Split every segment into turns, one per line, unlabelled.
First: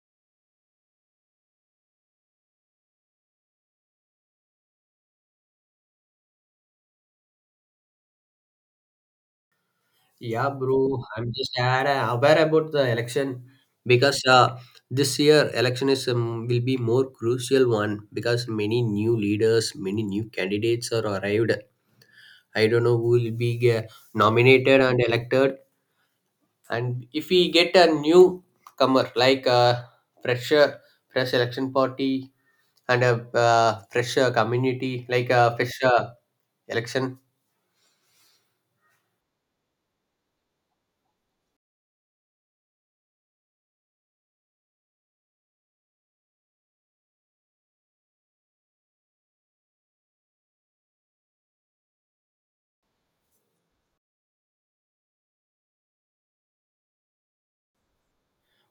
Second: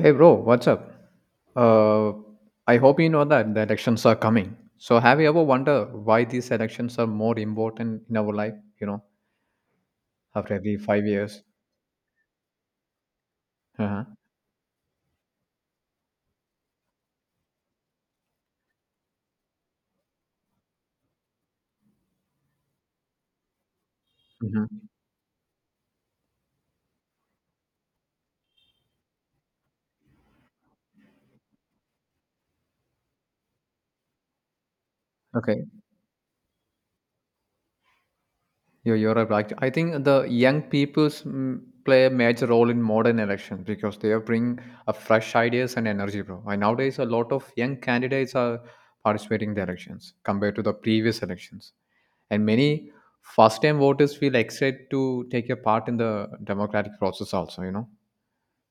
Hey bro, what's up? Uh, I hope you know that the elections are coming. So have you ever wondered why these elections are more important in our life? You know,
Yeah,
after every
bro.
five
I'm
years.
just aware about the election
Uh-huh.
because this year election is will be more crucial one because many new leaders, many new candidates are arrived. I don't know who will be nominated
hmm
and elected, and if we get a new comer like a fresher, fresh election party and a fresh community like a
Okay,
fresh election.
you're right. Like, I think the young people's mm, play a major role in modern elections because they bring a fresh ideas and energy, bro. And nowadays, a lot of young candidates are participating in the elections compared to the previous elections. And many first-time voters feel excited to take a part in the democratic process also, you know.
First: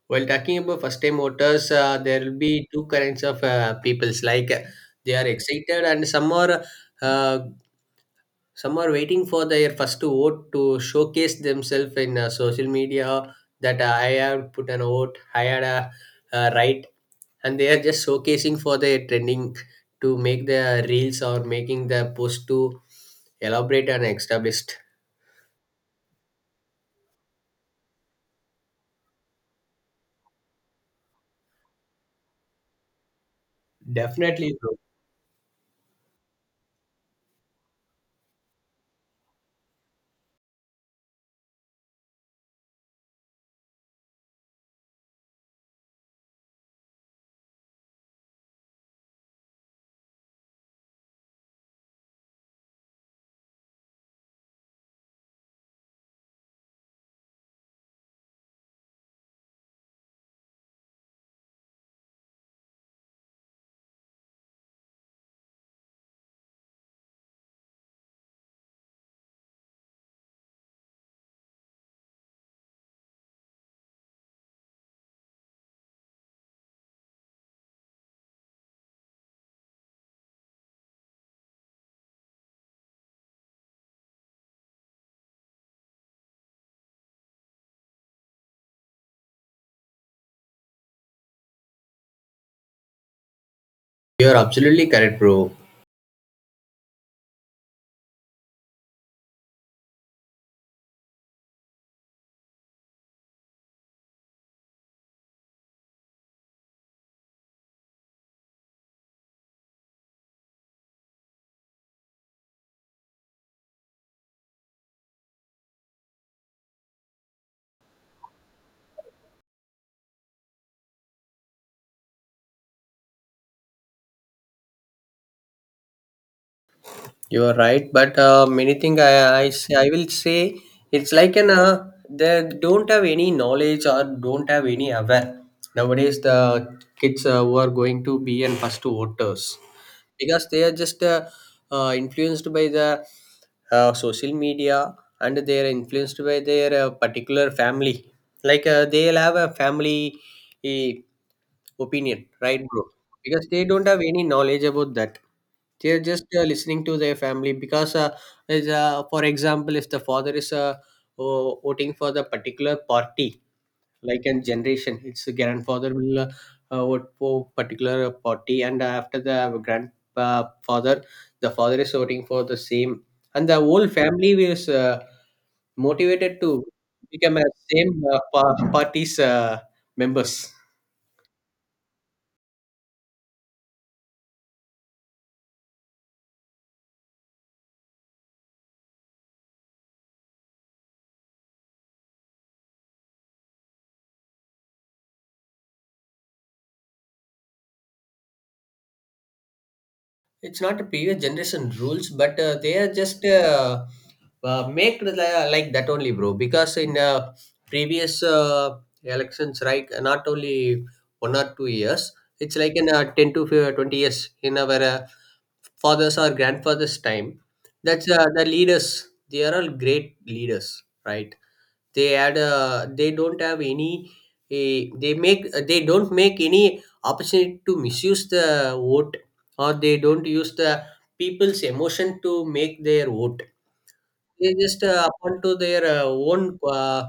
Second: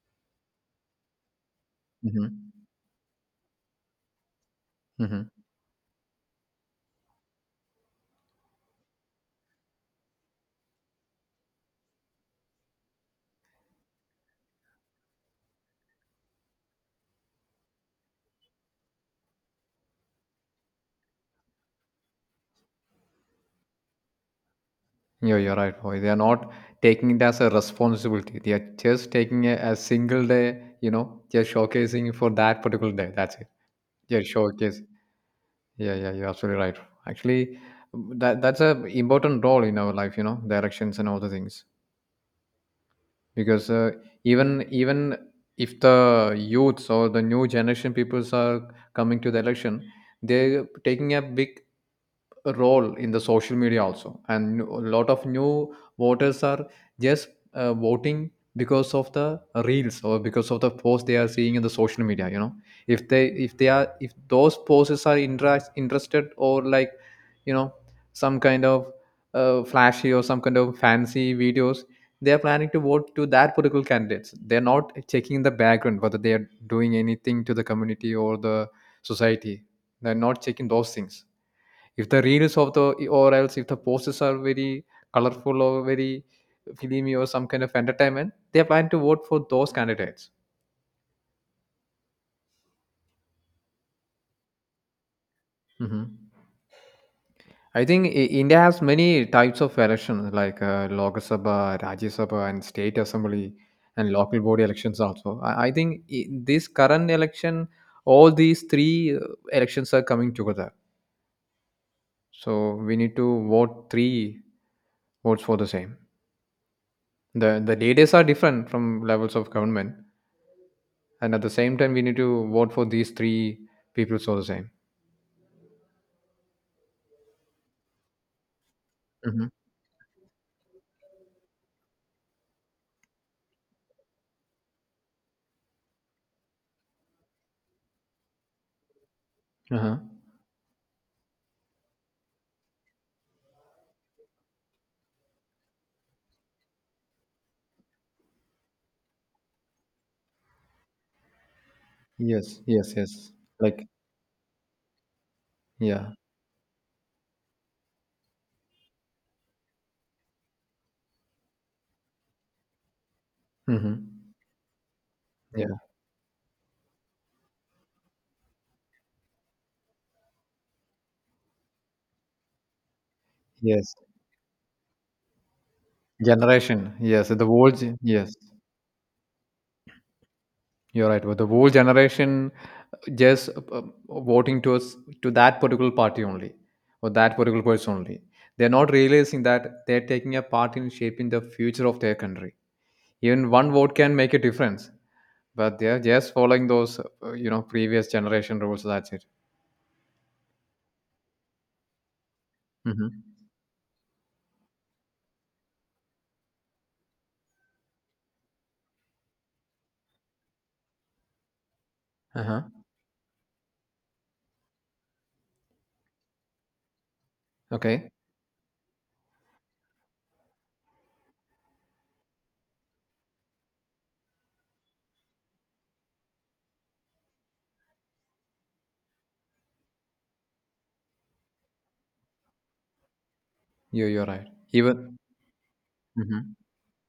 While talking about first time voters, there
hmm
will be two kinds of peoples like they
hmm
are excited and uh, some are waiting for their first vote to showcase themselves in social media that I have put an vote, I had a right, and they are just showcasing for their trending to make the reels or making the post to elaborate and establish.
yeah, you're right, boy. They are not taking it as a responsibility. They are just taking a single day, you know, just showcasing for that particular day, that's it. Yeah,
Definitely, bro.
showcase. Yeah, yeah, you're absolutely right. Actually, that that's a important role in our life, you know, the elections and all the things. Because even if the youths or the new generation peoples are coming to the election, they're taking a big role in the social media also. And no, a lot of new voters are just voting because of the reels or because of the posts they are seeing in the social media, you know. If they if they are if those posts are interested or like, you know, some kind of flashy or some kind of fancy videos, they are planning to vote to that political candidates. They're not checking the background whether they are doing anything to the community or the society. They're not checking those things. If the reels of the or else if the posts are very colorful or very filmy or some kind of entertainment, they are planning to vote for those candidates.
You're absolutely correct, bro.
hmm I think India has many types of elections like Lok Sabha, Rajya Sabha, and state assembly and local body elections also. I think this current election, all these three elections are coming together. So we need to vote 3 votes for the same. The leaders are different from levels of government, and at the same time we need to vote for these 3 people all the same.
You are right, but many thing
hmm
I will say it's like an they don't have any knowledge or don't have any aware. Nowadays, the kids who are going to be and first voters
uh-huh.
because they are just influenced by the social media and they are influenced by their particular family. Like they'll have a family eh, opinion,
Yes.
right, bro?
Yes, yes.
Because they
Like,
don't have any knowledge about that, they're
yeah.
just listening to their family because is, for example if the father is voting for the particular party,
Mm-hmm.
like in generation it's the
Yeah,
grandfather will vote for particular party and after the grandfather the father is voting for the same and the whole
yes,
family is motivated to
generation. Yes,
become a
the
same
yes.
party's members.
You're right, but the whole generation just voting to us, to that particular party only or that particular person only. They're not realizing that they're taking a part in shaping the future of their country. Even one vote can make a difference, but they're just following those you know, previous generation rules, that's it.
It's not a previous generation rules, but they are
Mhm.
just like that only, bro. Because in previous elections, right, not only 1 or 2 years, it's
Uh-huh.
like in 10 to 15 20 years in our fathers or grandfathers' time. That's
Okay.
the leaders. They are all great leaders, right? They had they don't have any they don't make any opportunity to misuse the vote, or they don't use the people's emotion to make their vote.
You're right.
They just
Even.
upon to their
Mhm.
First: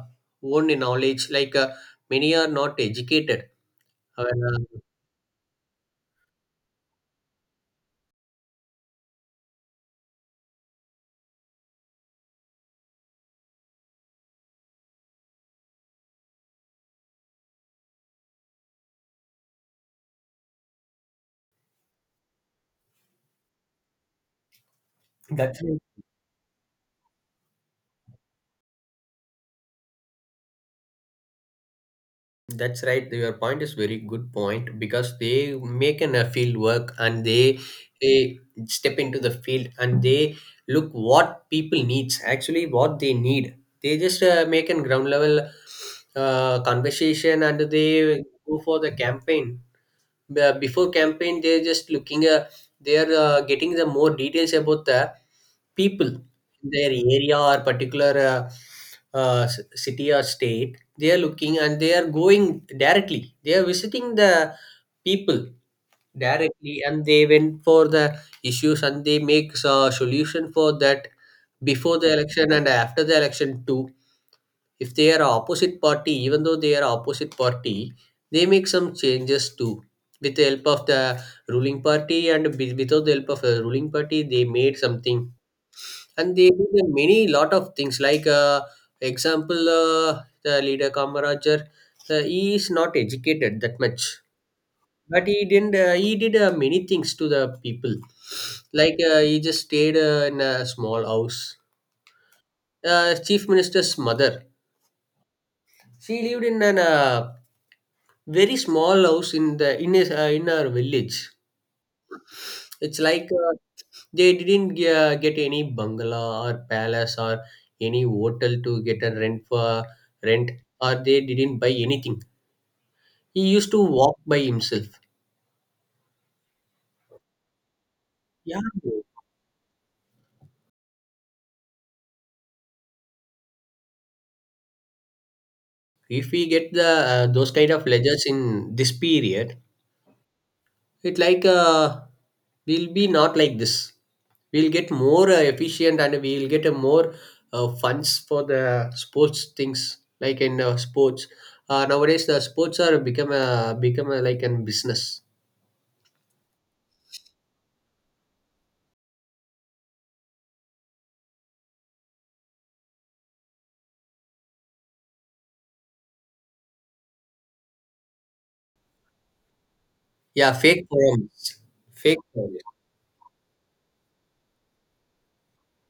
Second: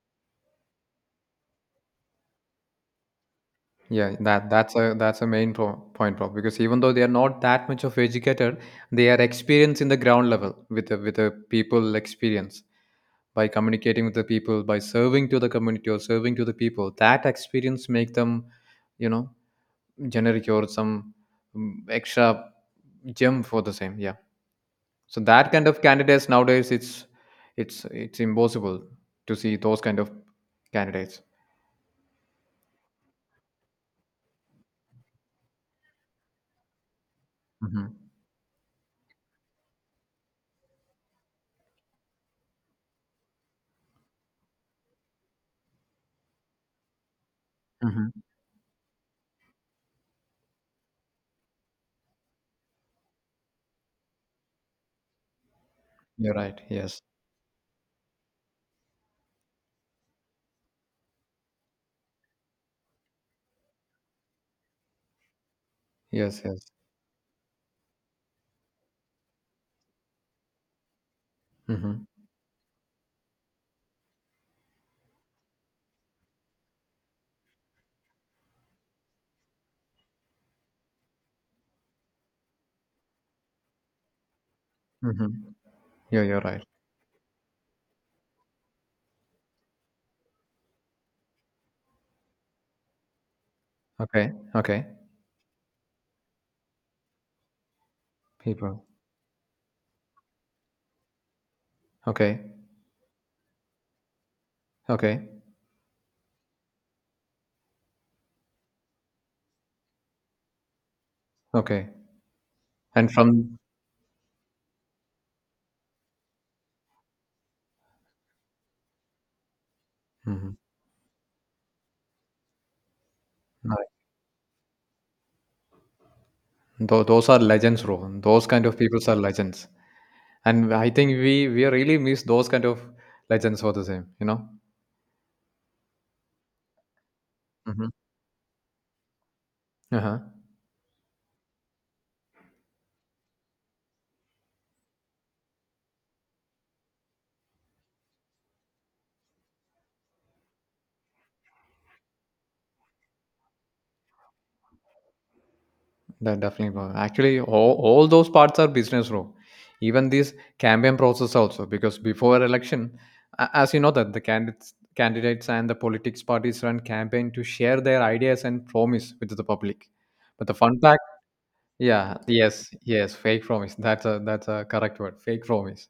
own knowledge. Like many are not educated.
Yeah,
Uh,
that's a main pro point, Prob, because even though they are not that much of educated, they are experienced in the ground level with the people experience by communicating with the people, by serving to the community or serving to the people. That experience make them, you know, generic or some extra gem for the same. Yeah. So that
That's
kind of candidates nowadays, it's impossible to see those kind of candidates.
That's right. Your point is very good point because they make an a field work and they
hmm
they step into the field and they look what people needs actually what they need. They just make a ground level conversation and
hmm
they go for the campaign. Before campaign, they're just looking. They are getting the more details about the people
you're right.
in their
Yes,
area or particular city or state, they are looking and they are going directly, they are visiting the people
yes, yes.
directly and they went for the issues and they make a solution for that before
hmm
the election and after the election too. If they are opposite party, even though they are opposite party, they make some changes too with the help of the ruling party, and without the help of the ruling party they made something,
hmm yeah,
and
you're
they
right.
did a many lot of things like example the leader Kamarajar. He is not educated that much,
Okay, okay,
but he didn't he did many things to the people.
people.
Like he just stayed in a small house.
Okay,
Chief minister's mother,
okay,
she lived in an very small house in in her village.
okay.
It's
And
like
from.
they didn't get any bungalow or palace or any hotel to get a rent for rent,
Mhm.
or they didn't buy anything. He used to
Right.
walk by himself.
Those are legends, bro. Those
Yeah,
kind of people
bro.
are legends. And I think we really miss those kind of legends for the same, you know.
If we get the those kind of
hmm
ledgers in this period,
uh-huh.
it like will be not like this. We'll get more efficient and we'll get a more funds for the sports things like in sports. Nowadays the sports are become a, like an business.
That definitely was. Actually, all those parts are business, row. Even this campaign process also, because before election, as you know that the candidates and the politics parties run campaign to share their ideas and promise with the public. But
Yeah,
the fun
fake
fact,
forums.
yeah,
Fake forums.
yes, yes, fake promise. That's a correct word, fake promise.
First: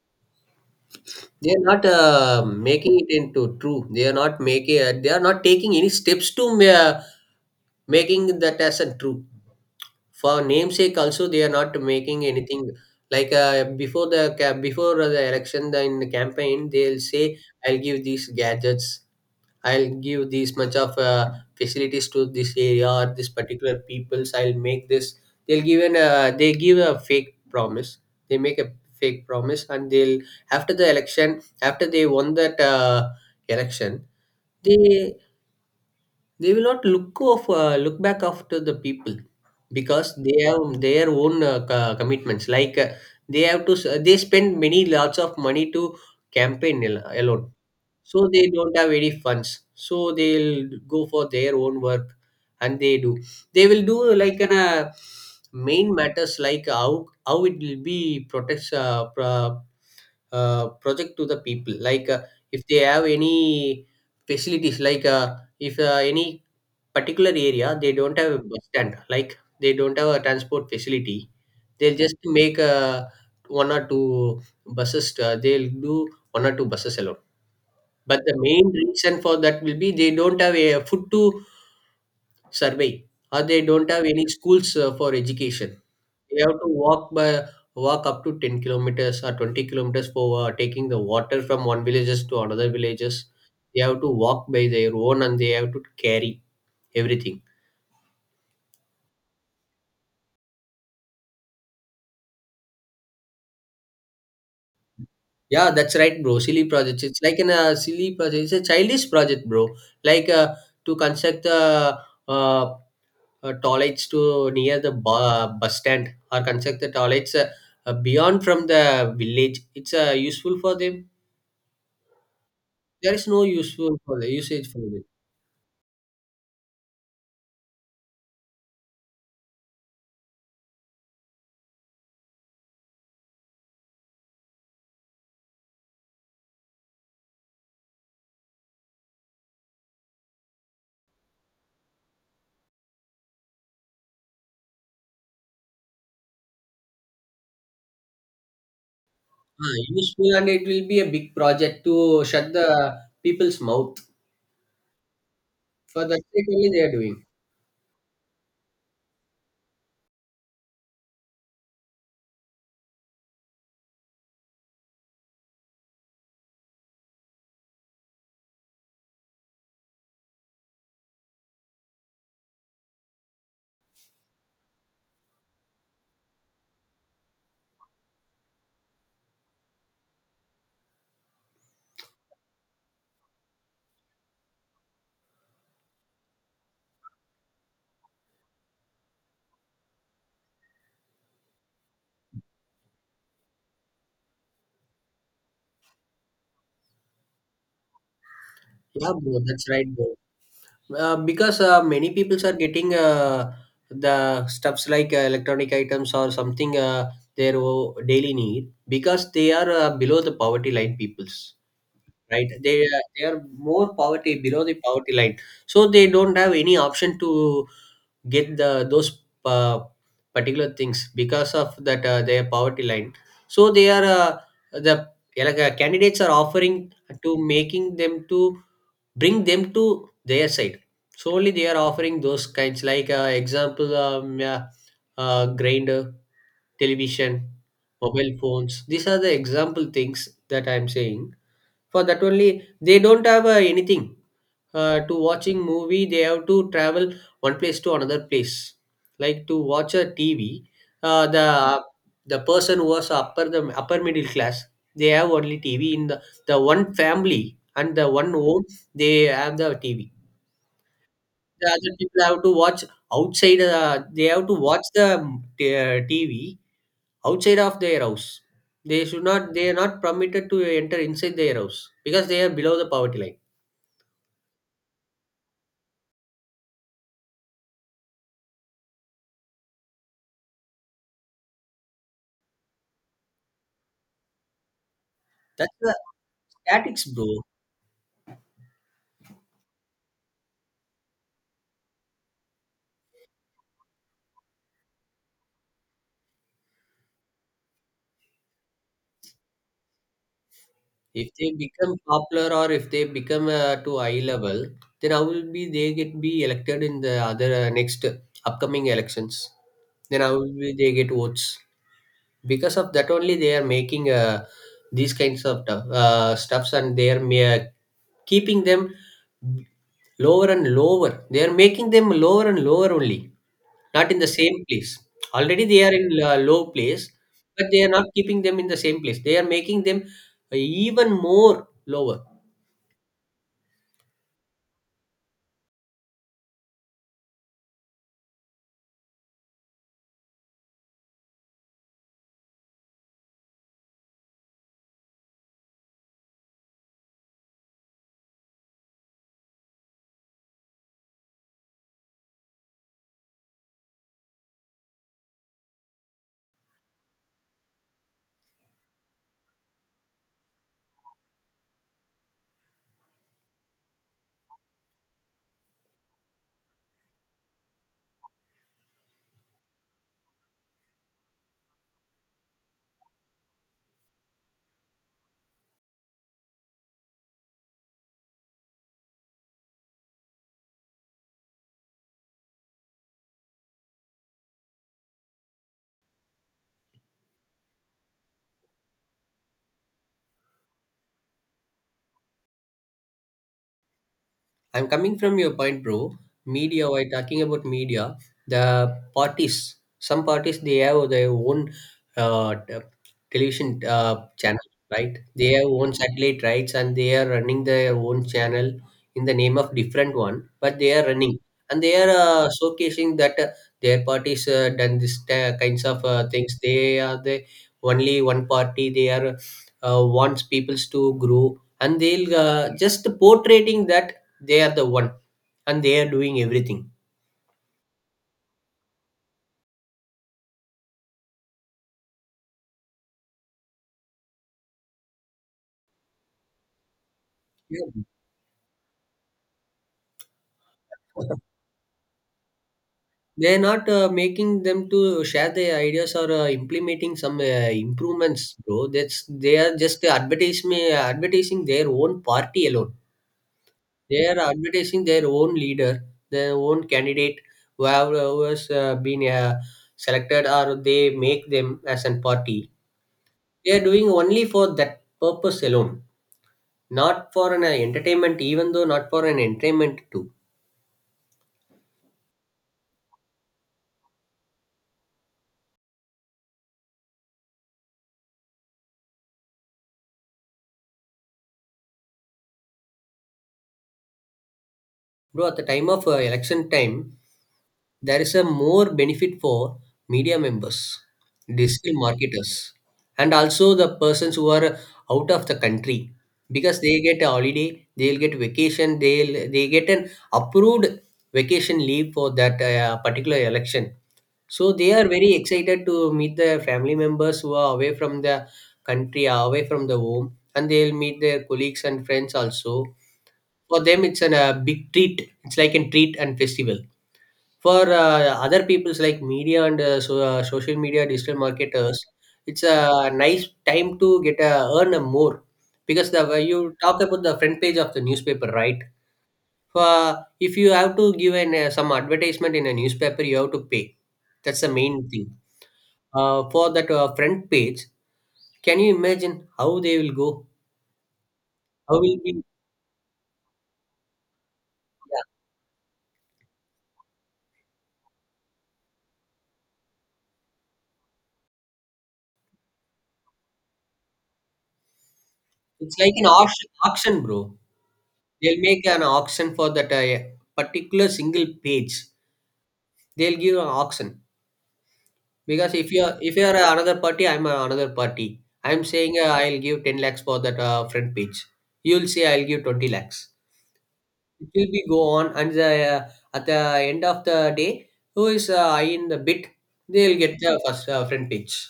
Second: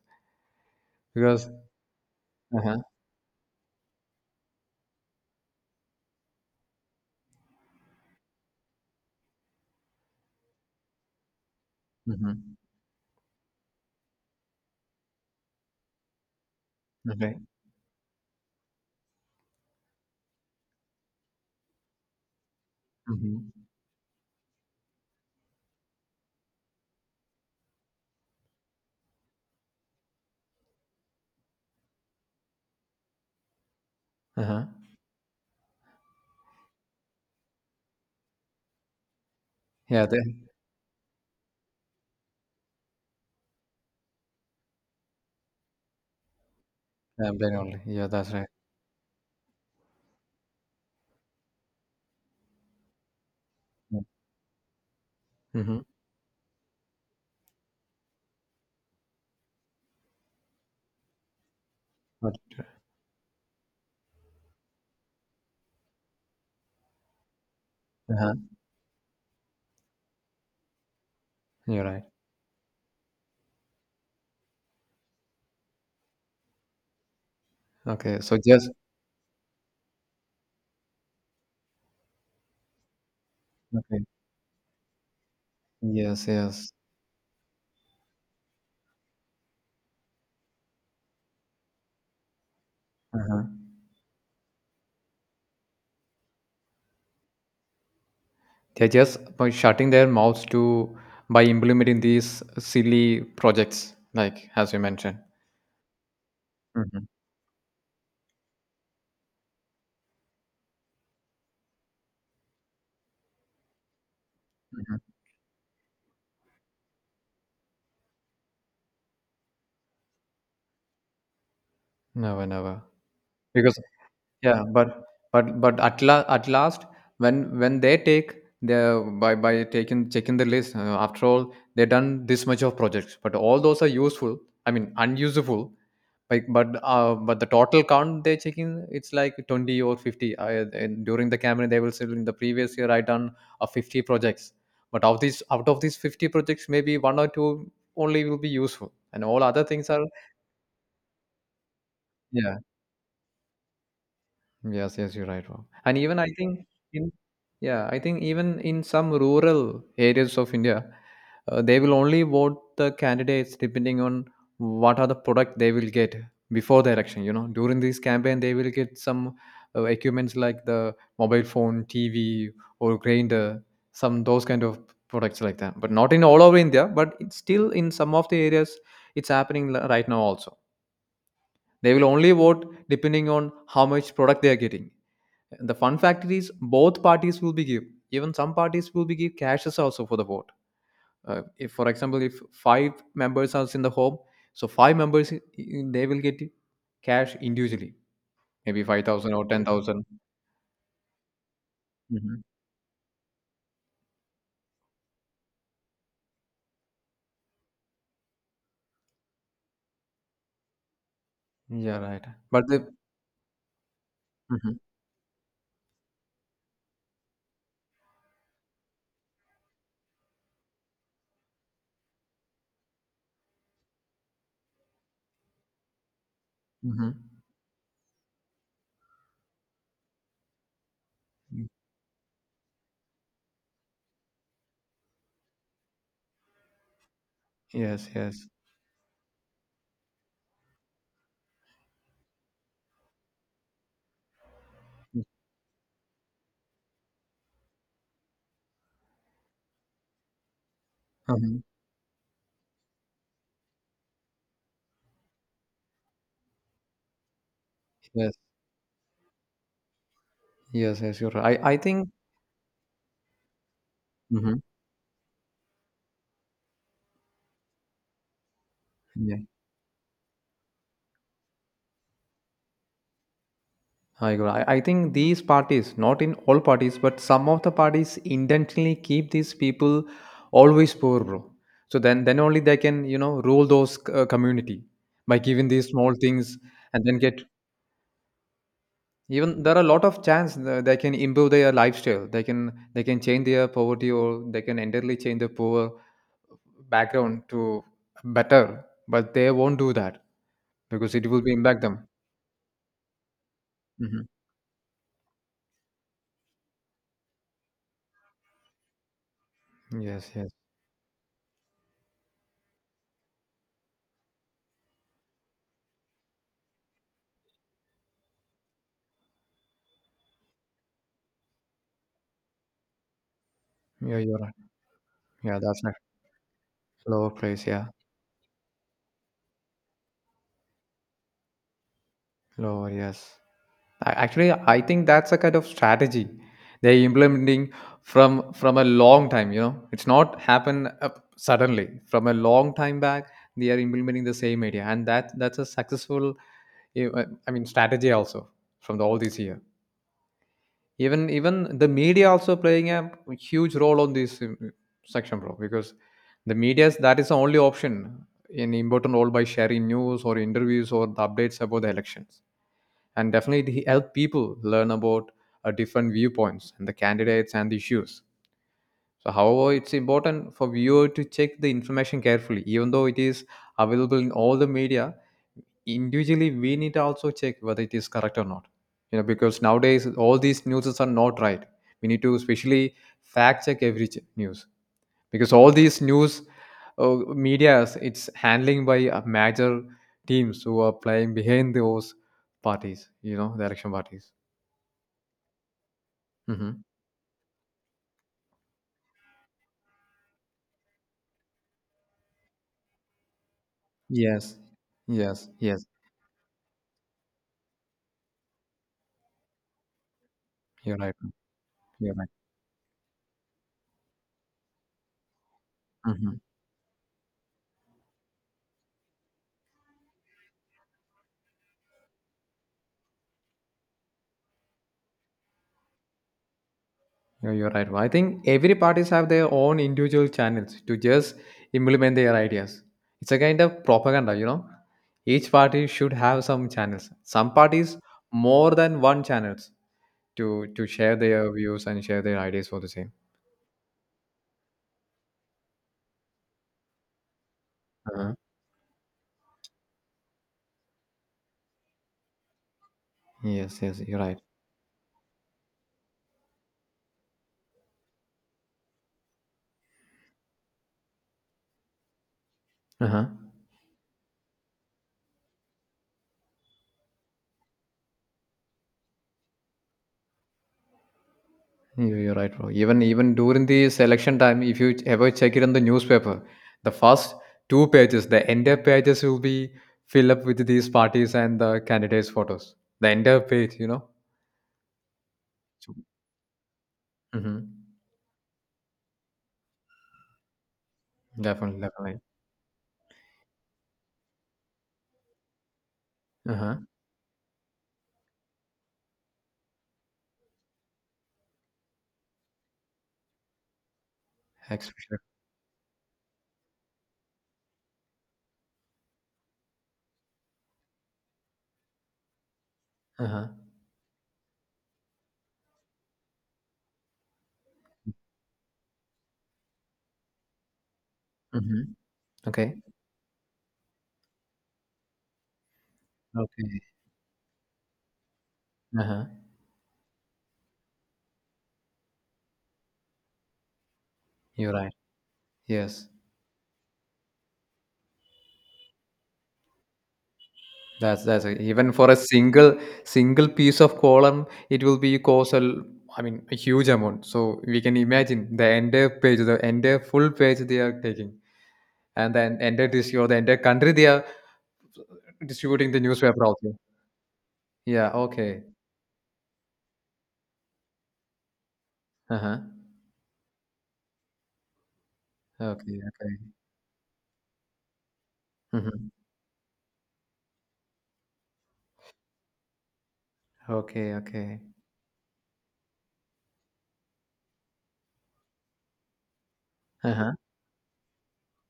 Because.
They are not
Uh-huh.
making it into true. They are not making. They are not taking any steps to making that as a true. For namesake also they are not making
hmm
anything, like before the election the, in the campaign they'll say
okay.
I'll give these gadgets, I'll give this much of facilities to this area or this
hmm
particular peoples, I'll make this. They'll give an they give a fake promise, they make a fake promise, and they'll after the election, after they won that election,
uh-huh.
they will not look of look back after the people
Yeah,
because
the
they have their own commitments. Like they have to they spend many lots of money to campaign alone.
campaign only. Yeah,
So
that's
they
right.
don't have any funds, so they'll go for their own work, and they do they will do
Mm-hmm.
like an
Mm-hmm.
main matters, like how it will be protects project to the people. Like
But.
if they have any facilities, like if any particular area they don't have
Uh-huh,
a bus stand, like they don't have a transport facility,
you're
they'll
right.
just make one or two buses they'll do one or two buses alone,
Okay,
but the
so just
main reason for that will be they don't have a foot to survey, or they don't
okay.
have any schools for education.
Yes,
They have to
yes.
walk by walk up to 10 kilometers or 20 kilometers for taking the water from one villages to another villages.
Uh-huh.
They have to walk by their own and they have to carry everything.
They're just by shutting their mouths to by implementing these silly projects, like as you mentioned.
Yeah, that's right, bro. Silly projects.
Mm-hmm.
It's like an silly project. It's a childish project, bro. Like to construct the uh, toilets to near the bus stand, or construct the toilets beyond from the village. It's useful for them.
Never, never.
There is no
Because
useful for the
yeah,
usage for them.
but but at la at last, when they take the by taking checking the list, after all, they done this much of projects, but all those are useful. I mean, unusable like, but the total count they check in, it's like 20 or 50 I, and during the campaign they will say in the previous year I done a 50 projects. But of these, out of these 50 projects, maybe one or two only will be useful and all other
Ah,
things are
useful, and it will be a big project to shut
yeah.
the people's mouth.
Yes, yes, you're right, Rob. And
For
even
that
I
sake
think
only they are
in,
doing.
yeah, I think even in some rural areas of India, they will only vote the candidates depending on what are the product they will get before the election. You know, during this campaign, they will get some equipments like the mobile phone, TV, or grinder, some those kind of products like that. But not in all over India, but it's still in some of the areas, it's happening right now also. They will only vote depending on how much product they are getting. The fun factor is both parties will be give, even some parties will be give cashes also for the vote. If for example, if 5 members are in the home, so 5 members they will get cash individually, maybe
Yeah,
5,000
bro.
or
That's right,
10,000.
bro. Because many people
Mhm.
are getting the stuffs like electronic items or something, daily need, because they are below the poverty line peoples,
Yeah, right,
right,
but the.
they are more poverty below the
Mhm,
poverty line, so they don't have any option to get the those uh, particular things because of that their poverty line. So they are the like, candidates are offering
mhm.
to making them to bring them to their side, solely they are offering those kinds, like example yeah, grinder, television,
Yes,
mobile
yes.
phones. These are the example things that I'm saying. For that only they don't have anything to watching movie, they have to travel one place to another place, like to watch a TV. The
Mhm.
person who was upper the upper middle class, they have only TV in the one family and the one
Yes,
home, they have the TV,
yes, yes, you're right.
the
I
other
think.
people have to watch outside, they have to
Mhm.
watch the TV outside of their house, they should
Yeah.
not they are not permitted to enter inside their house because they are below the poverty line.
I agree. I think these parties, not in all parties, but some of the parties intentionally keep these people always poor, bro. So then only they can, you know, rule those community by giving
That's
these
the
small things, and
statics,
then
bro.
get even there are a lot of chance they can improve their lifestyle. They can change their poverty or they can entirely change their poor background to better, but they won't do that because it
If
will
they
be impact
become
them.
popular or if they become to eye
hmm
level, then I will be they get be elected in the other next upcoming elections. Then
Yes,
I
yes.
will be they get votes because of that only they are making these kinds of stuffs, and they are keeping them lower and lower, they are making them lower and lower only, not
Yeah,
in the
you're right.
same place.
Yeah,
Already they
that's not
are in low place,
lower place.
but they
Yeah.
are not keeping them in the same place, they are making them uh, even more lower.
Oh, yes. Actually, I think that's a kind of strategy they're implementing from a long time. You know, it's not happen up suddenly. From a long time back, they are implementing the same idea, and that's a successful, I mean, strategy also from the, all this year. Even the media also playing a huge role on this section, bro, because the media's that is the only option in important role by sharing news or interviews or the updates about the elections, and definitely he helped people learn about different viewpoints and the candidates and the issues. So however, it's important for viewer to check the information carefully, even though it is available in all the media. Individually, we need to also check whether it is correct or not, you know, because nowadays all these news are not right. We need to especially fact check every news, because all these news medias, it's handling by major teams who are playing behind those parties, you know, the election parties.
I'm coming from your point, bro.
hmm
Media, while talking about media, the parties, some parties, they have their own uh, t- television
Yes,
channel, right?
yes,
They have
yes.
own satellite rights and they are running their own channel in the name of different one, but they
You're
are
right.
running and they are
You're right.
showcasing that their parties done this kinds of
hmm
things. They are the only one party. They are wants peoples to grow and they'll just portraying that they are the one and they are doing everything.
you're right. I think every parties have their own individual channels to just implement their ideas. It's a kind of propaganda, you know. Each party should have some channels. Some
Yeah.
parties more than one channels to share their views and share their ideas for the same.
They're not making them to share their ideas or implementing some
Uh-huh.
improvements, bro. That's They are just advertising their own party alone.
Yes, yes. You're
They
right.
are advertising their own leader, their own candidate who have who has been selected, or they make them as a party.
Uh-huh.
They are doing only for that purpose alone, not for an entertainment. Even though, not for an entertainment too.
You're right, bro. Even during the selection time, if you ever check it on the newspaper, the first two pages, the entire pages will be filled up with these parties and the candidates' photos. The entire page, you know.
Bro, at the time
So.
of election time,
Mm-hmm.
there is a more benefit for media members,
Definitely,
digital
definitely.
marketers, and also the persons who are out of the country,
Uh huh.
because they get a holiday, they'll get vacation, they get an approved vacation leave for that particular election. So they are
Exposure.
very excited to meet their family members who are away from the country, away from the home, and they'll meet their colleagues and friends also.
Uh huh.
For them, it's a big treat, it's like a treat and festival for other people's like media, and social media, digital
Mm-hmm.
marketers. It's
Okay.
a nice time to earn a more, because the you
Okay.
talk about the front page of the newspaper, right?
Uh huh.
For if you have to give an some advertisement in a newspaper, you have to pay. That's the
You're right.
main thing.
Yes.
For that front page, can you imagine how they will go,
That's even
how
for a
will be?
single single piece of column, it will be
Yeah.
cost I mean a huge amount. So we can imagine the entire page, the entire full page they are taking, and then entire district or the entire country they are distributing
It's
the
like an
newspaper
auction
also.
auction bro.
Yeah.
They'll
Okay.
make an auction for that particular single page.
Uh huh.
They'll give an auction, because if
Okay. Okay.
you're another party. I'm
Mm-hmm.
saying, I'll give 10 lakhs for that front page. You'll say, I'll give 20 lakhs.
Okay.
It
Okay.
will be go on, and at the end of the day, who is high in the bid,
Uh
they'll
huh.
get the first front page.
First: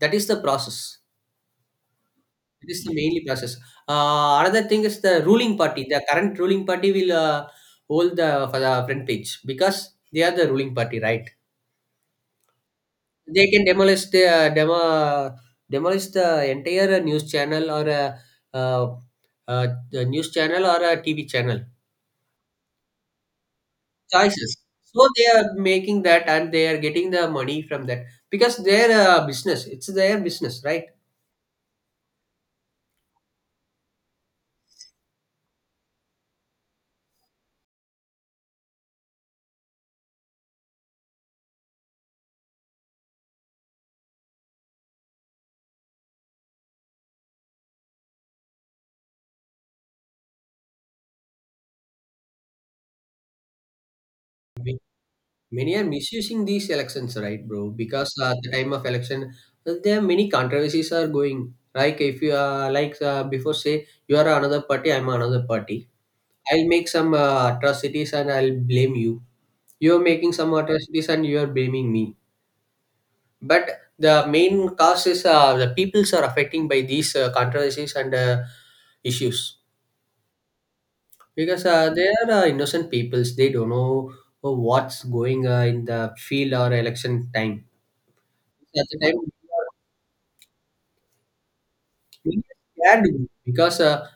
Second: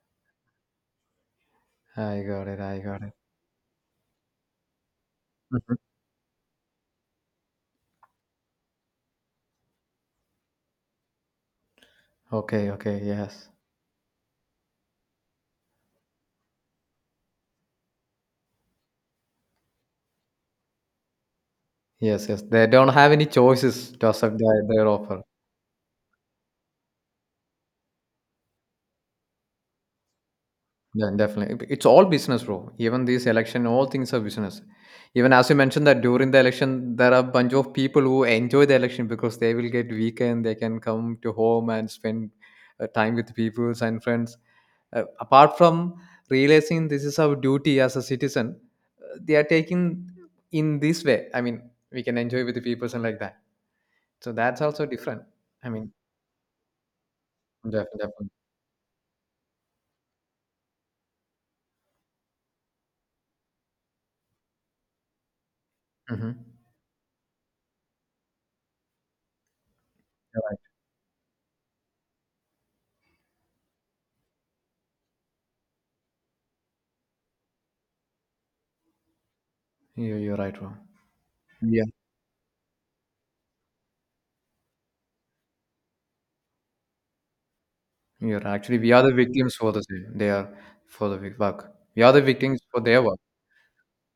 That is the process.
I got it.
It
I
is the
got it.
mainly process. Another thing is the ruling
Mhm.
party. The current ruling party will hold for the front page, because they are the ruling party, right?
Okay. Okay. Yes.
They can demolish the demolish the entire news channel, or a uh, the news channel or a TV channel.
Yes. Yes. They don't have any choices to accept
Choices.
their
So
offer.
they are making that, and they are getting the money from that, because their business. It's their business, right?
Yeah, definitely. It's all business, bro. Even this election, all things are business. Even as you mentioned that during the election, there are a bunch of people who enjoy the election because they will get weekend. They can come to home and spend time with peoples and friends. Apart from realizing this is our duty as a citizen, they are taking in this way. I mean, we can enjoy with the peoples and like that. So that's also different. I
Many are
mean,
misusing these elections, right, bro?
definitely.
Because
Definitely.
at the time of election, there are many controversies are going. Like, if you are like, before, say you are another party, I'm another party.
Hmm.
I'll make some atrocities and I'll blame you. You're making
You're
some
right.
atrocities, and you are blaming me. But the main cause is, the peoples are affecting by these controversies and issues,
You're right, bro.
because they are innocent peoples. They don't know what's going in the field, or election time.
You're right. Actually,
At
we
the
are the
time, we
victims
are
for the same. They are work. We are the
really
victims for their
scared,
work.
because uh,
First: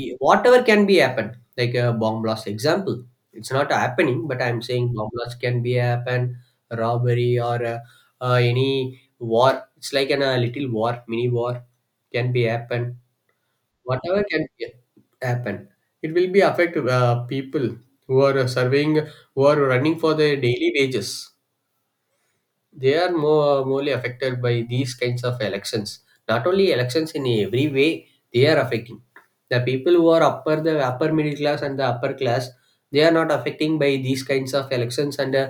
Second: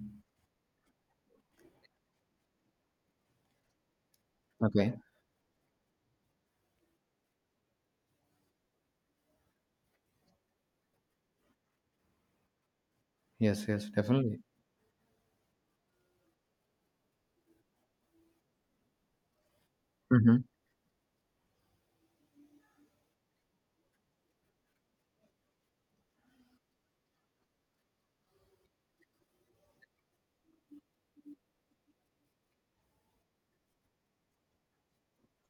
e- whatever can be happen, like a bomb blast, example. It's not happening, but I'm saying
Okay.
bomb blast can be happen. Robbery, or any war. It's like an, a little war, mini war can be happen.
Yes. Yes.
Whatever
Definitely.
can be happen, it will be affect people who are surveying, who are running for
Hmm.
their daily wages. They are more morely affected by these kinds of elections, not only elections, in every way they are affecting. The people who are upper middle class and the upper class, they are not affecting by these kinds of elections, and uh,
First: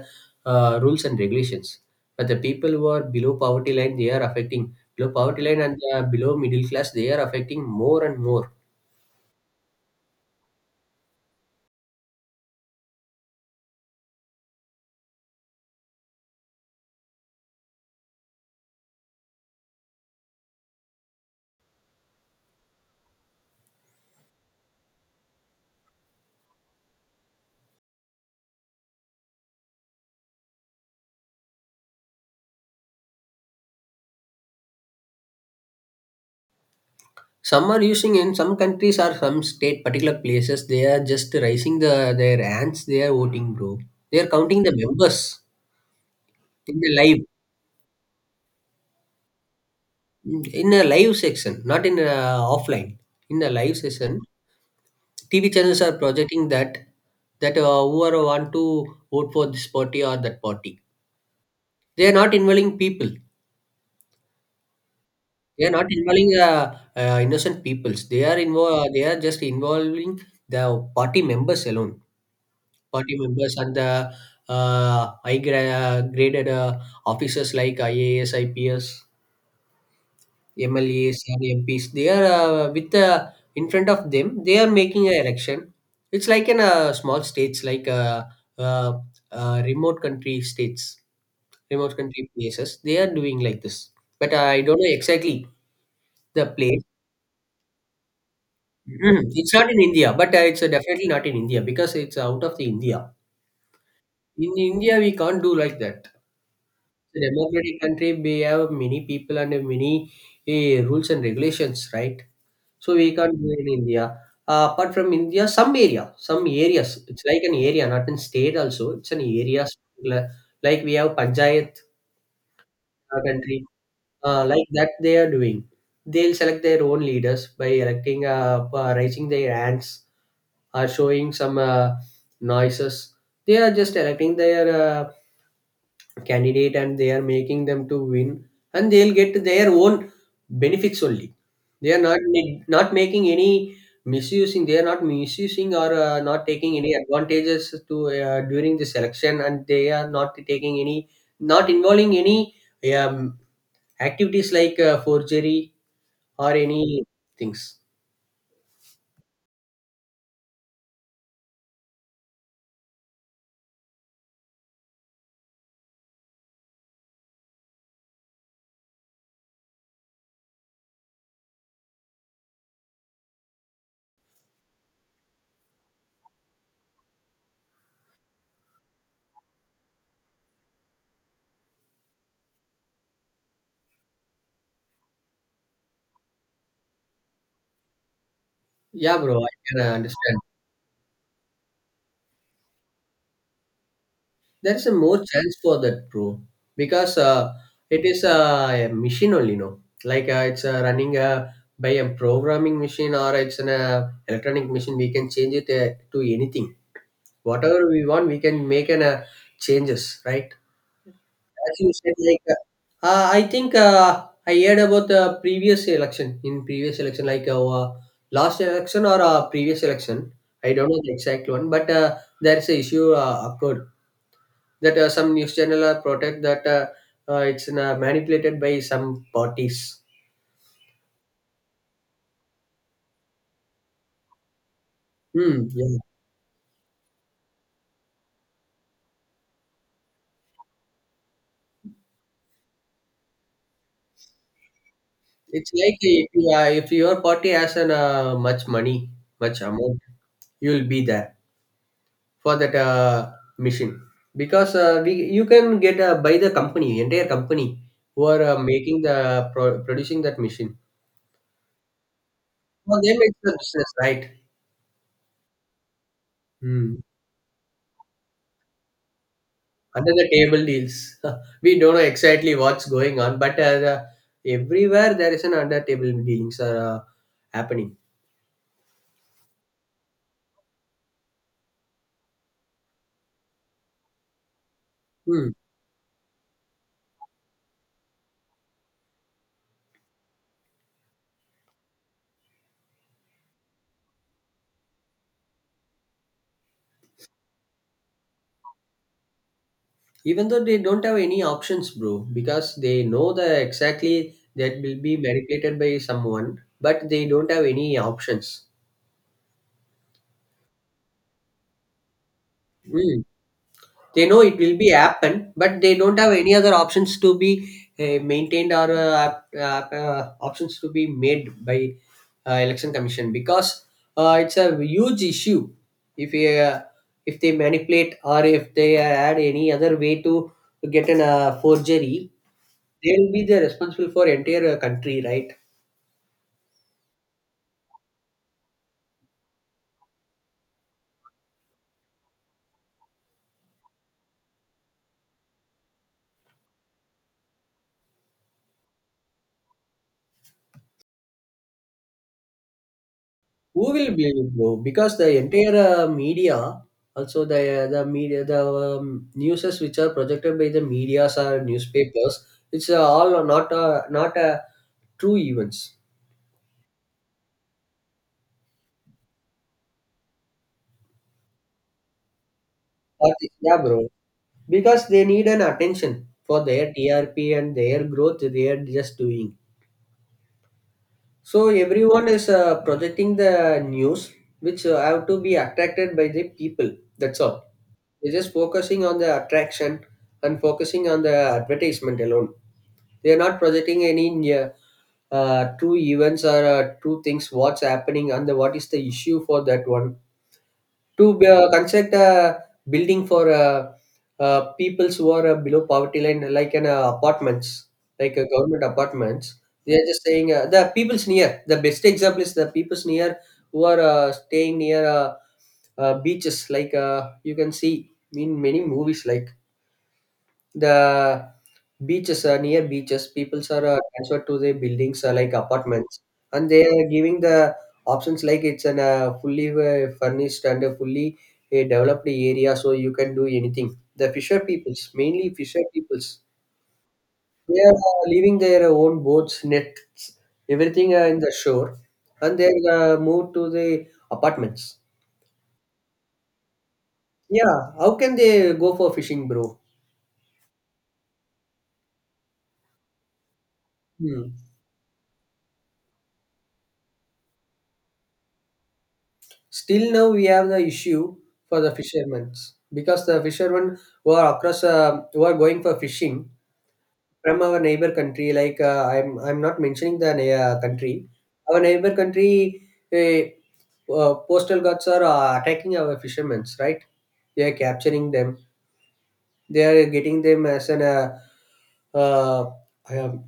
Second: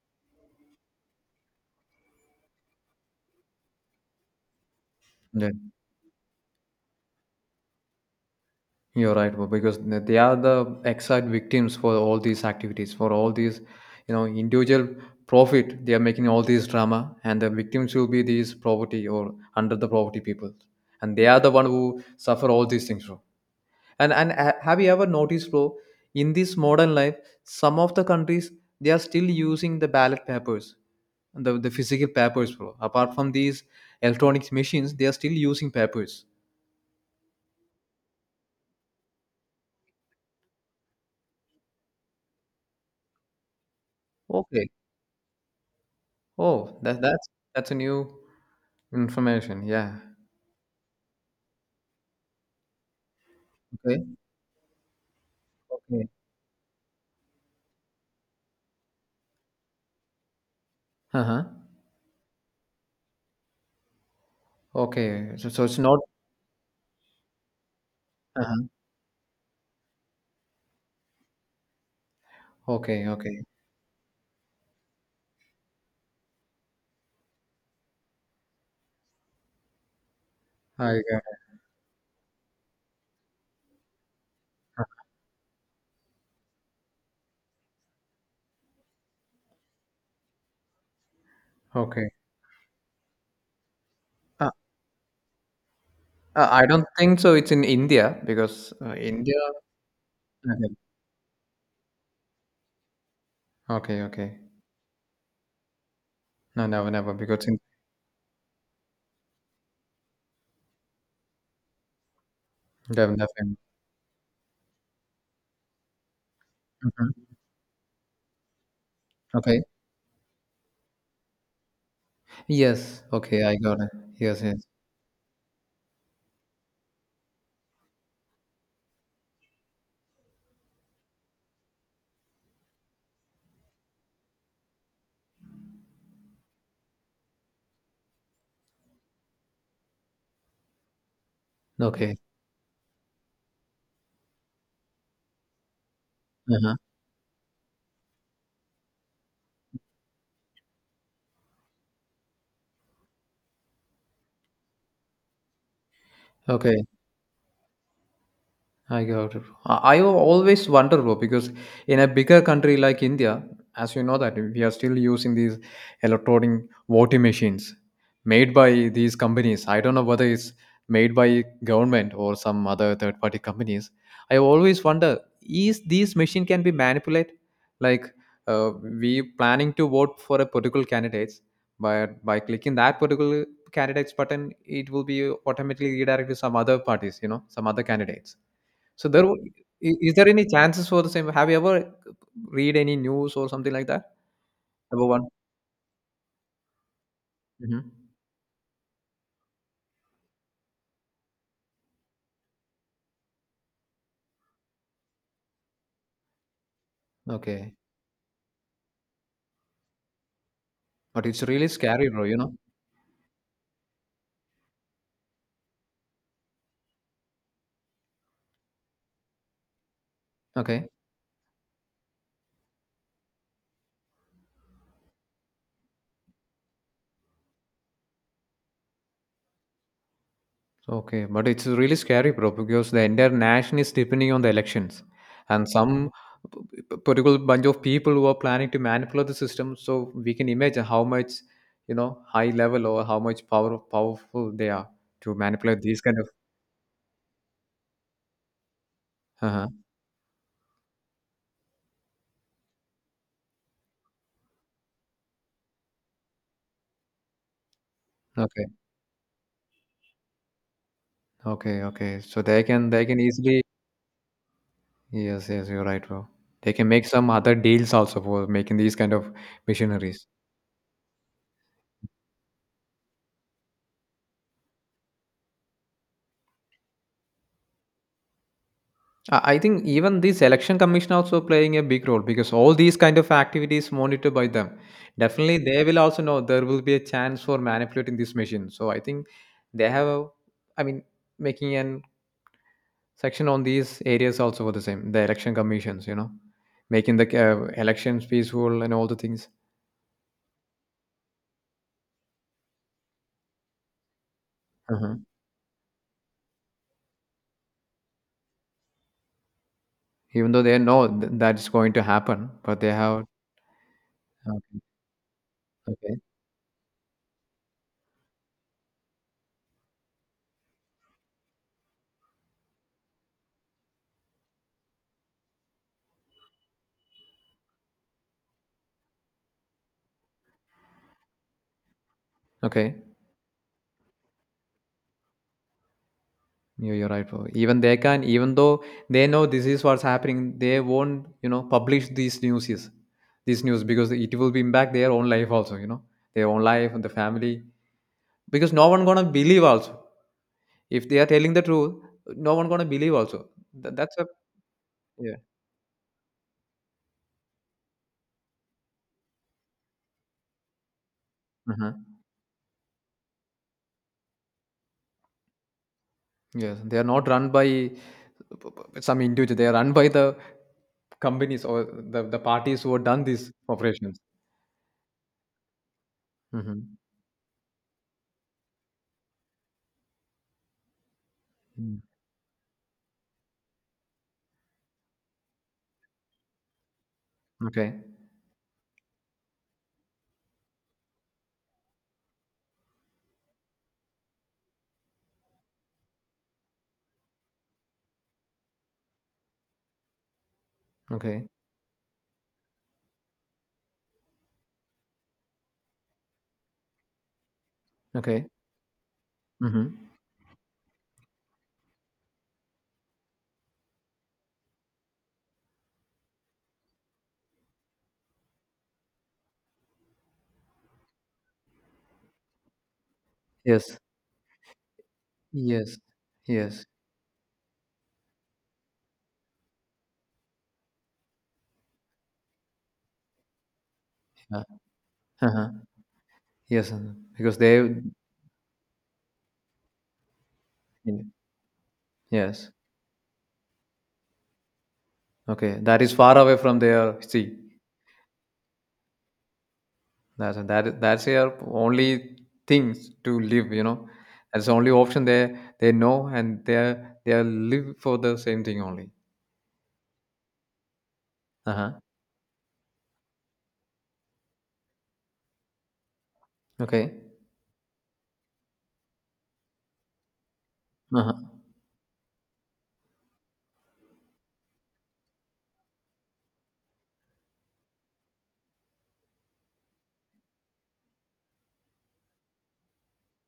uh, rules and regulations. But the people who are below poverty line, they are affecting below poverty
Yeah.
line, and below middle class, they are affecting more and more.
You're right, bro, because they are the exact victims for all these activities, for all these, individual profit. They are making all these drama, and the victims will be these poverty or under the poverty people, and they are the one who suffer all these things, bro. Have you ever noticed, bro, in this modern life, some of the countries, they are still using the ballot papers, the physical papers, bro, apart from these electronic machines. They are still using papers.
Some are using in some countries, or some state, particular places, they are just raising the their hands, they are voting, bro. They are counting
Okay.
the members.
Oh,
In the live,
that's a new information. Yeah.
in a live section, not in a offline. In a live
Okay.
session, TV channels are
Okay.
projecting that, that whoever want to vote for this party or that party.
Uh-huh.
They are not involving people.
Okay. So
They are
it's
not
not
involving innocent peoples. They are
uh-huh.
involved. They are just involving the party members alone.
Okay.
Party
Okay.
members, and the uh, high graded officers like IAS, IPS,
I got
MLAs and
it.
MPs, they are with in front of them. They are making an election. It's like in small states, like uh, remote country states,
Uh-huh.
remote
Okay.
country places. They are doing like this, but
uh,
I don't know exactly the
I
place.
don't think so it's in India because
Mhm.
India.
It's not in India, but it's
Okay.
definitely not in India, because it's out of the India.
Okay. Okay.
In India, we can't do like that.
No, never, never,
It's a
because
democratic country. We have many people and many rules and regulations, right? So
def
we can't do
definitely.
it in India. Apart from India, some areas, it's
Mhm.
like an area, not in state also. It's an
Okay.
area, li- like we have Panchayat
Yes. Okay, I
country,
got it. Yes, yes.
like that they are doing. They'll select their own leaders by electing, raising their hands, or showing some noises. They are just electing their candidate, and they are making them to win, and they'll get their own benefits only. They are
Okay.
not making any misusing. They are not misusing, or not taking
Uh-huh.
any advantages to during the selection, and they are not taking any, not involving any um, activities like forgery, or any
Okay.
things.
I got it. I always wonder, bro, because in a bigger country like India, as you know that we are still using these electronic voting machines made by these companies. I don't know whether it's made by government or some other third-party companies. I always wonder, is these machine can be manipulated? Like uh, we planning to vote for a particular candidates, but by clicking that particular candidates button, it will be automatically redirected to some other parties, you know, some other candidates. So
Yeah,
there w
bro, I can
I Is there
understand.
any chances for the same? Have you ever read any news or something like that?
There is a
Number
more
one.
chance for that, bro, because it
Mhm.
is a machine only, no? Like, it's running by a programming machine, or it's an electronic machine. We can change it to anything.
Okay.
Whatever we want, we can make an changes, right?
But it's really
As you
scary,
said,
bro, you
like
know?
I think I heard about the previous election. In previous election, like last election, or previous election, I
Okay.
don't know the exact one, but there is a issue occurred that some news channel are protect that it's manipulated by some parties.
Okay. But it's really scary, bro, because the entire nation is depending on the elections.
Hmm.
And
Yeah.
some p- particular bunch of people who are planning to manipulate the system. So we can imagine how much, you know, high level or how much power powerful they are to
It's
manipulate
like,
these kind of
if, if your party has an much money, much
uh-huh.
amount, you will be there for that mission, because we you can get by the company, entire company who are uh,
Okay.
making the pro- producing that machine.
Okay. Okay. So
For
they
them,
can
it's a
easily
business, right?
yes, yes, you're right, bro. They can
Hmm.
make some other deals also for making these kind of
Under
missionaries.
the table deals. We don't know exactly what's going on, but everywhere there is an under table dealings are happening.
I think even this election commission also playing a big role because all these kind of activities monitored by them.
Hmm.
Definitely, they will also know there will be a chance for manipulating this machine. So I think they have, a, I mean, making an section on these areas also for the same. The election commissions, you know, making the elections peaceful and all the things.
Even though they don't have any options, bro, because they know the exactly that will be
Mhm.
manipulated by someone, but they don't have any options.
Even though they know that's going to happen, but they
Hmm.
have.
They know it will
Okay.
be happen, but they
Okay.
don't have any other options to be maintained, or uh, options to be made by election commission, because it's a huge issue. If uh, if they manipulate, or if they add any other way to get an forgery,
Okay.
they will be the responsible for entire country, right?
You're right, bro. Even they can, even though they know this is what's happening, they won't, you know, publish these news, these news because it will be impact their own life also, you know, their own life and the family. Because no one gonna believe also. If they are telling the truth, no one gonna believe also.
Who will
That's a
believe it, bro? Because
yeah.
the entire media, also the media, the newses which are projected by the medias or
Uh.
newspapers, it's all not true events.
Yes, they are not run by some individual. They are run by the companies or the parties who have done
But,
these
yeah, bro.
operations.
Because they need an attention for their
Mm-hmm.
TRP and their growth, they are just doing. So everyone is projecting the news which have to be attracted by the people. That's all.
Okay.
They're just focusing on the attraction, and focusing on the advertisement alone. They are not projecting any true events, or true things. What's happening, and what is the issue for that one? To
Okay.
construct a building for peoples who are below poverty line, like an apartments, like
Okay.
government apartments.
Mm-hmm.
They are just saying, the people's near. The best example is the people's near who are staying near beaches, like, you can see in many movies, like the beaches near beaches. People are
Yes.
transferred to the buildings, like
Yes,
apartments, and
yes,
they are giving the options, like it's an fully furnished and a fully developed area, so you can do anything. The fisher
yeah,
peoples, mainly
uh-huh.
fisher peoples,
Yes, uh-huh. Because
they are
they,
leaving their own boats, nets, everything in the shore, and
yes,
they move to the apartments.
okay, that is far away from their sea.
Yeah, how can they go for fishing, bro?
That's their only things to live. You know,
Hmm.
that's the only option they know, and they are live for the same thing only.
Still now we have the issue
Uh
for the
huh.
fishermen, because the fishermen who are across who are going for fishing
Okay.
from our neighbor country, like, I'm not mentioning the
Uh
country,
huh.
our neighbor country, uh, postal guards are attacking our fishermen, right? They are capturing them, they are getting them as an uh, um,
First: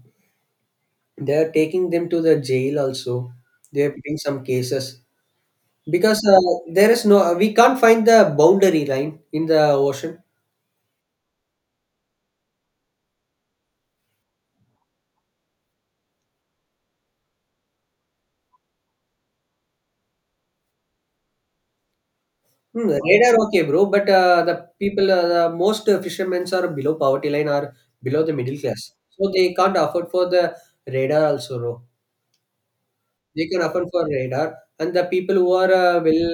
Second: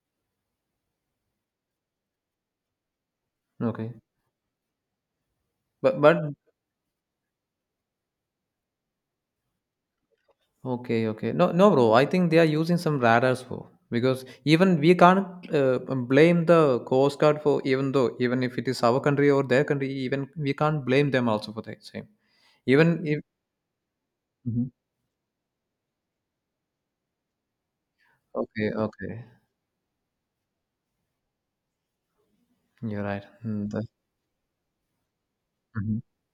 they are taking them to the jail also, they
Okay.
are putting some cases. Because
But
there is no, we can't find the boundary line in the ocean.
okay, okay. No, no, bro. I think they are using some radars for because even we can't uh, blame the Coast Guard for even though even if it is our country or their country, even we can't blame them also for the same.
Hmm, the
Even if
radar, okay, bro, but
mhm.
the most fishermen are below poverty line, or below the middle
Okay,
class.
okay,
So they can't afford for the radar also, bro.
you're right.
They can
Mm,
afford for radar. And the people who are
mhm.
well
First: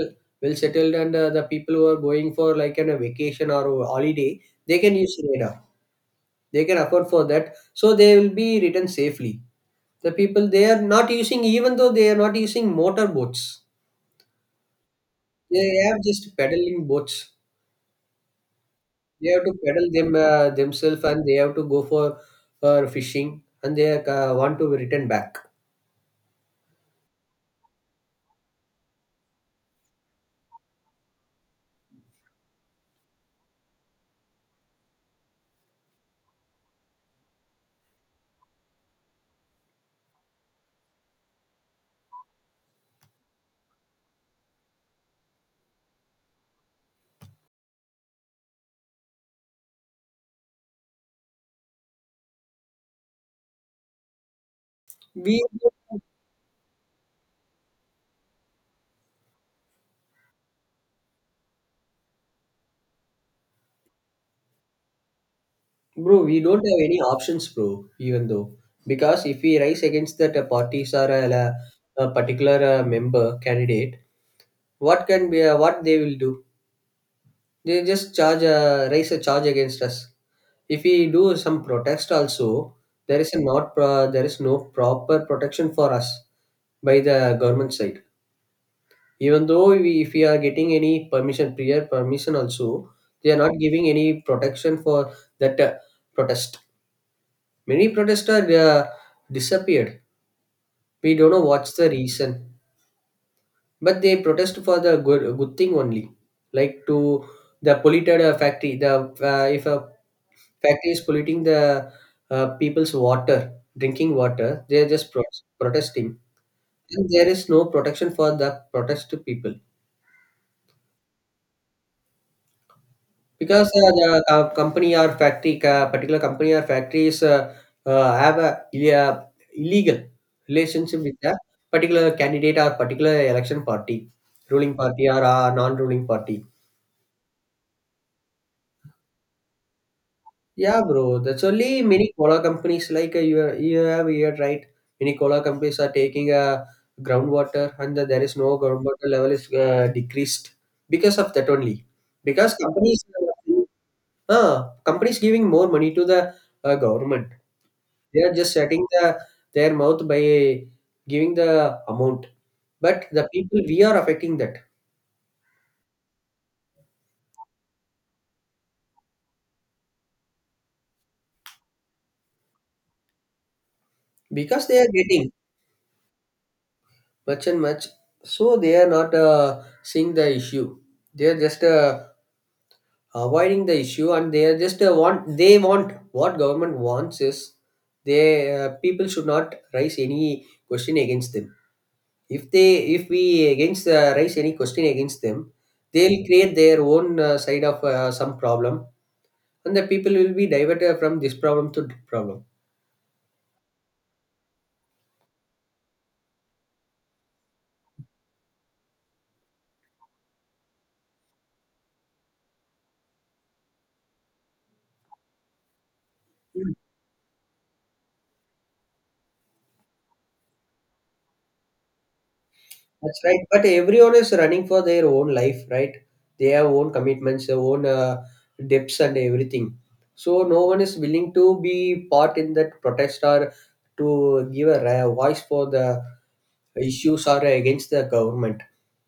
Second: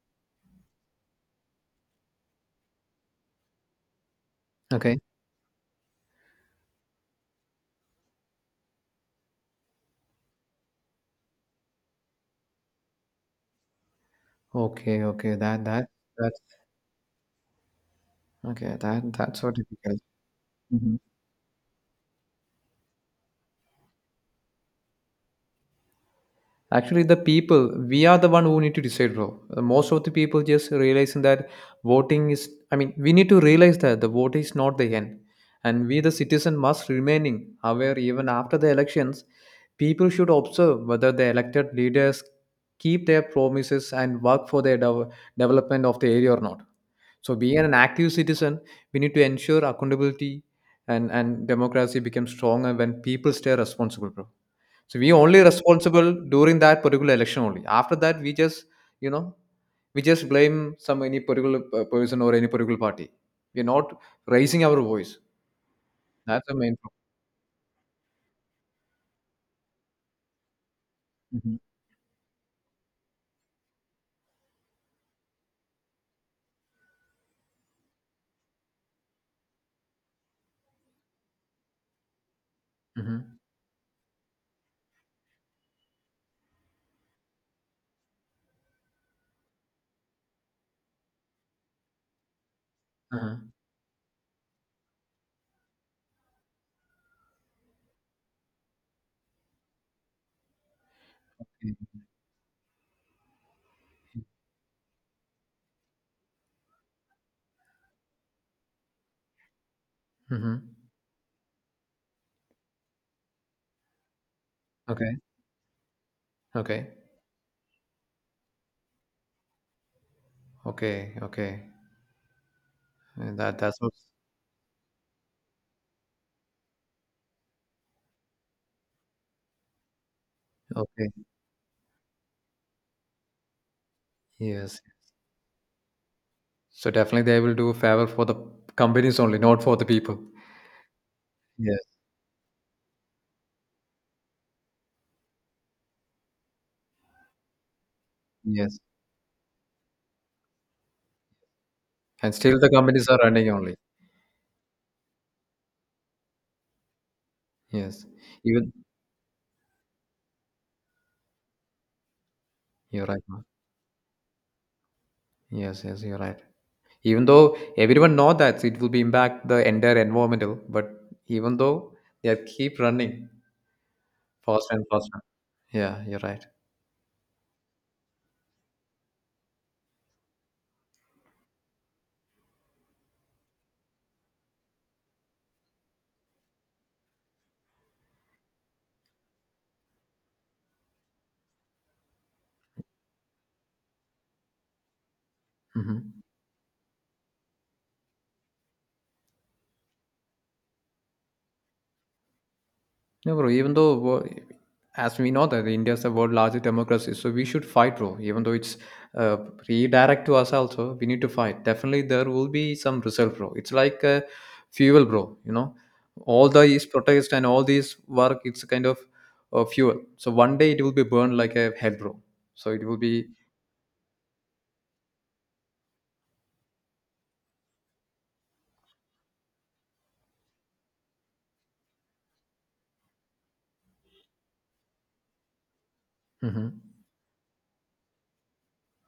settled and the people who are going for like a vacation or a holiday, they can
Okay,
use radar. They can afford for that. So they will be returned safely. The people, they are not using, even though they are not using motor boats.
okay, okay.
They have just
That's
paddling boats.
okay.
They
That's
have
so
to paddle
difficult.
them themselves, and they have to go for fishing, and they want to return back.
Actually, the people, we are the one who need to decide, bro. Most of the people just realizing that voting is, I mean, we need to realize that the vote is not the end. And we, the citizen, must remaining aware even after the elections. People should observe whether the elected leaders keep their promises and work for their development of the area or not. So, being an active citizen, we need to ensure accountability and democracy becomes stronger when people stay responsible, bro. So we only
We,
responsible during that particular election only. After that, we just you know we just blame some any particular person or any particular party. We're not raising our voice.
bro, we
That's the
don't
main
have
problem.
any options, bro. Even though, because if we rise against that parties or
Hmm.
a particular member candidate, what can be what they will do? They just charge raise a charge against us. If we do some protest, also there is
Hmm.
a not pro- there is no proper protection for us by the government side, even though we, if we are getting any permission, prior permission also, they
Uh-huh.
are not giving any protection for that protest. Many protesters disappeared. We don't know what's the reason, but they protest for the good thing only, like to the polluted factory. The if a
Hmm.
factory is polluting the people's water, drinking water, they are just
Okay.
protesting,
Okay.
and there is no protection for the protest people.
Okay. Okay. And
Because
that's what.
the company or factory, particular company or factories have a uh, illegal relationship
Okay.
with the particular candidate or particular election party, ruling
Yes.
party or non-ruling party.
So definitely they will do a favor for the companies only, not for the people.
Yeah, bro. That's only
Yes.
many cola companies like you have heard, right? Many cola companies are taking groundwater, and the, there is no
Yes.
groundwater level is decreased because of that only.
And
Because
still the
companies,
companies are running only.
companies giving more money to the government.
Yes.
They are just
Even
shutting the their mouth by giving the amount. But
you're right,
the
ma'am.
people we are affecting that,
Yes. Yes. You're right. Even though everyone know that it will be impact the entire environmental, but even though they are keep running
because
faster
they
and
are
faster.
getting
Yeah, you're right.
much and much, so they are not seeing the issue. They are just avoiding the issue, and they are just want they want what government wants is they people should not raise any question against them. If they if we against raise any question against them, they'll
Hmm.
create their own side of some problem, and the people will be diverted from this problem to that problem.
No, bro, even though as we know that India is the world largest democracy, so we should fight, bro, even though it's uh, redirect to us also, we need to fight. Definitely there will be some result, bro. It's like fuel, bro, you know, all
Mm.
these protests and all these work, it's a kind of fuel, so one day it will be burned like a hell, bro. So it will
That's
be
right. But everyone is running for their own life, right? They have own commitments, their own debts, and everything. So no one is willing to be part in that protest or to give voice for the
mhm.
issues or against the government.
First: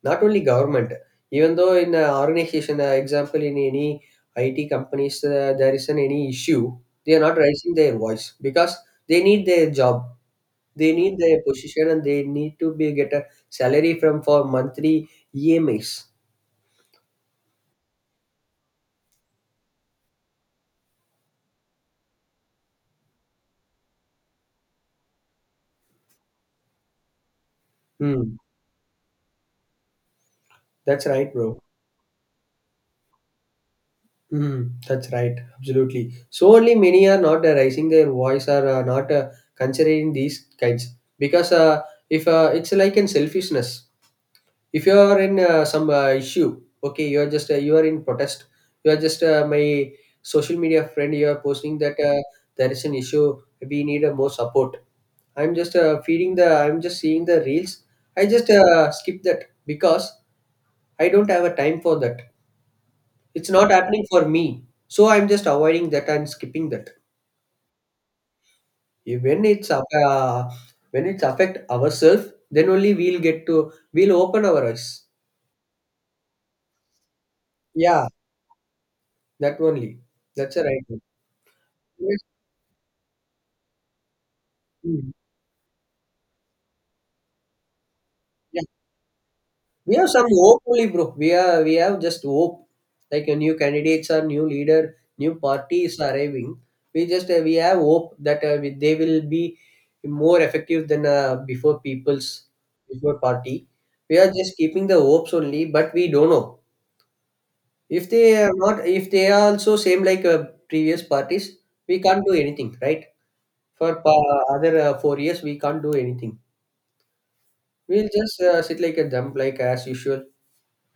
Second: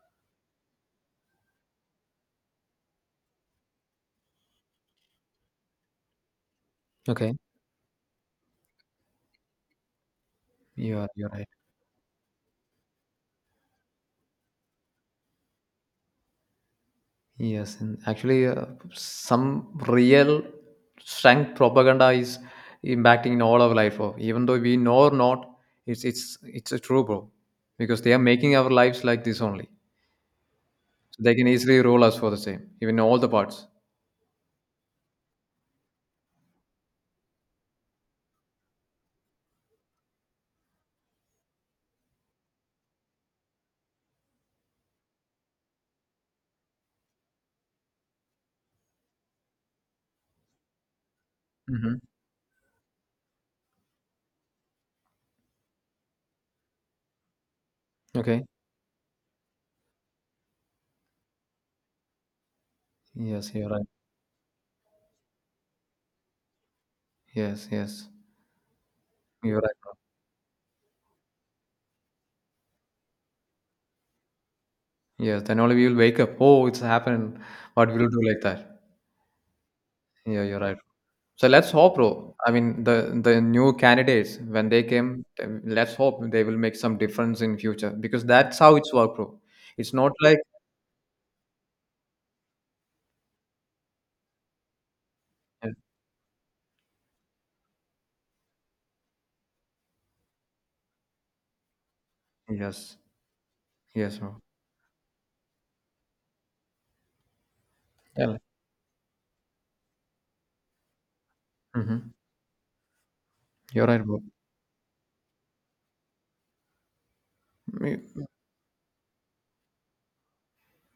Not only government, even though in an organization, example in any IT companies, there isn't any issue. They are
Okay,
not raising their voice because they need their job. They need
you're
their
right.
position and they need to be get a salary from for monthly EMIs.
Yes, and actually, some real strength propaganda is impacting in all our life. Of even though we know or not, it's a true, bro, because they are
Hmm.
making our lives like this only.
That's
So
right,
they can
bro.
easily rule us for the same, even all the parts.
Hmm. That's right. Absolutely. So only many are not raising their voice or not considering these kinds, because if it's like in selfishness. If you are in some issue, okay, you are just you are in protest. You are just my social media friend. You are posting
Hmm.
that there is an issue. We need more support. I'm just feeding the. I'm just seeing the reels. I
Okay.
just skip that because I don't have a time for that. It's
Yes, you're
not
right.
happening for me, so I'm just avoiding that and skipping that.
Yes, yes,
Yeah,
you're right.
when it's affect ourselves, then only we'll get to we'll open our eyes.
Yes, then only we will wake up. Oh, it's happened. What will
Yeah,
do like that?
that only.
Yeah,
That's
you're
a
right.
right one.
So let's hope,
Yes.
bro. I mean, the new candidates when they
Mm.
came, then let's hope they will make some difference in future because that's how it's work, bro. It's
We have
not
some
like
hope only, bro. We have just hope. Like a new candidates or new leader, new parties are arriving. We just we have hope that they will be more effective than before people's
yes,
before party.
yes,
We are
bro.
just keeping the hopes only, but we don't know if they
Yeah.
are not if they are also same like previous parties. We
Hmm.
can't do anything, right?
You're
For
right,
pa- other 4 years, we can't do anything.
bro.
We'll just sit like a dump, like as usual,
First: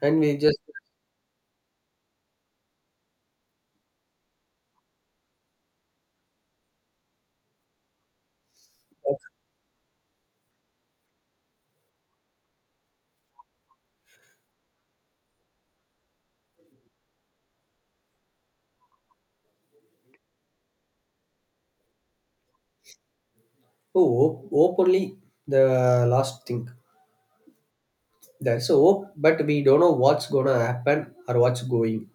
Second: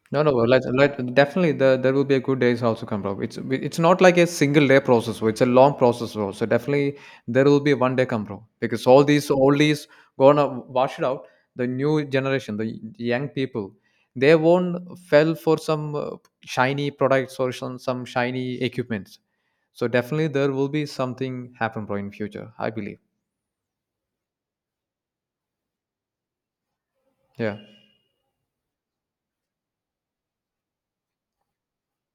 and
No, no,
we just
like definitely there will be a good days also come up. It's not like a single day process, bro. It's a long process, bro. So definitely there will be one day come, bro. Because all
uh,
these oldies gonna wash it out. The new generation, the young people, they won't fell for some shiny products or some shiny equipments. So definitely there will be something happen, bro, in future. I believe.
Oh, hope, hope only, the last thing
Yeah.
there. So hope, but we don't know what's gonna happen or what's going.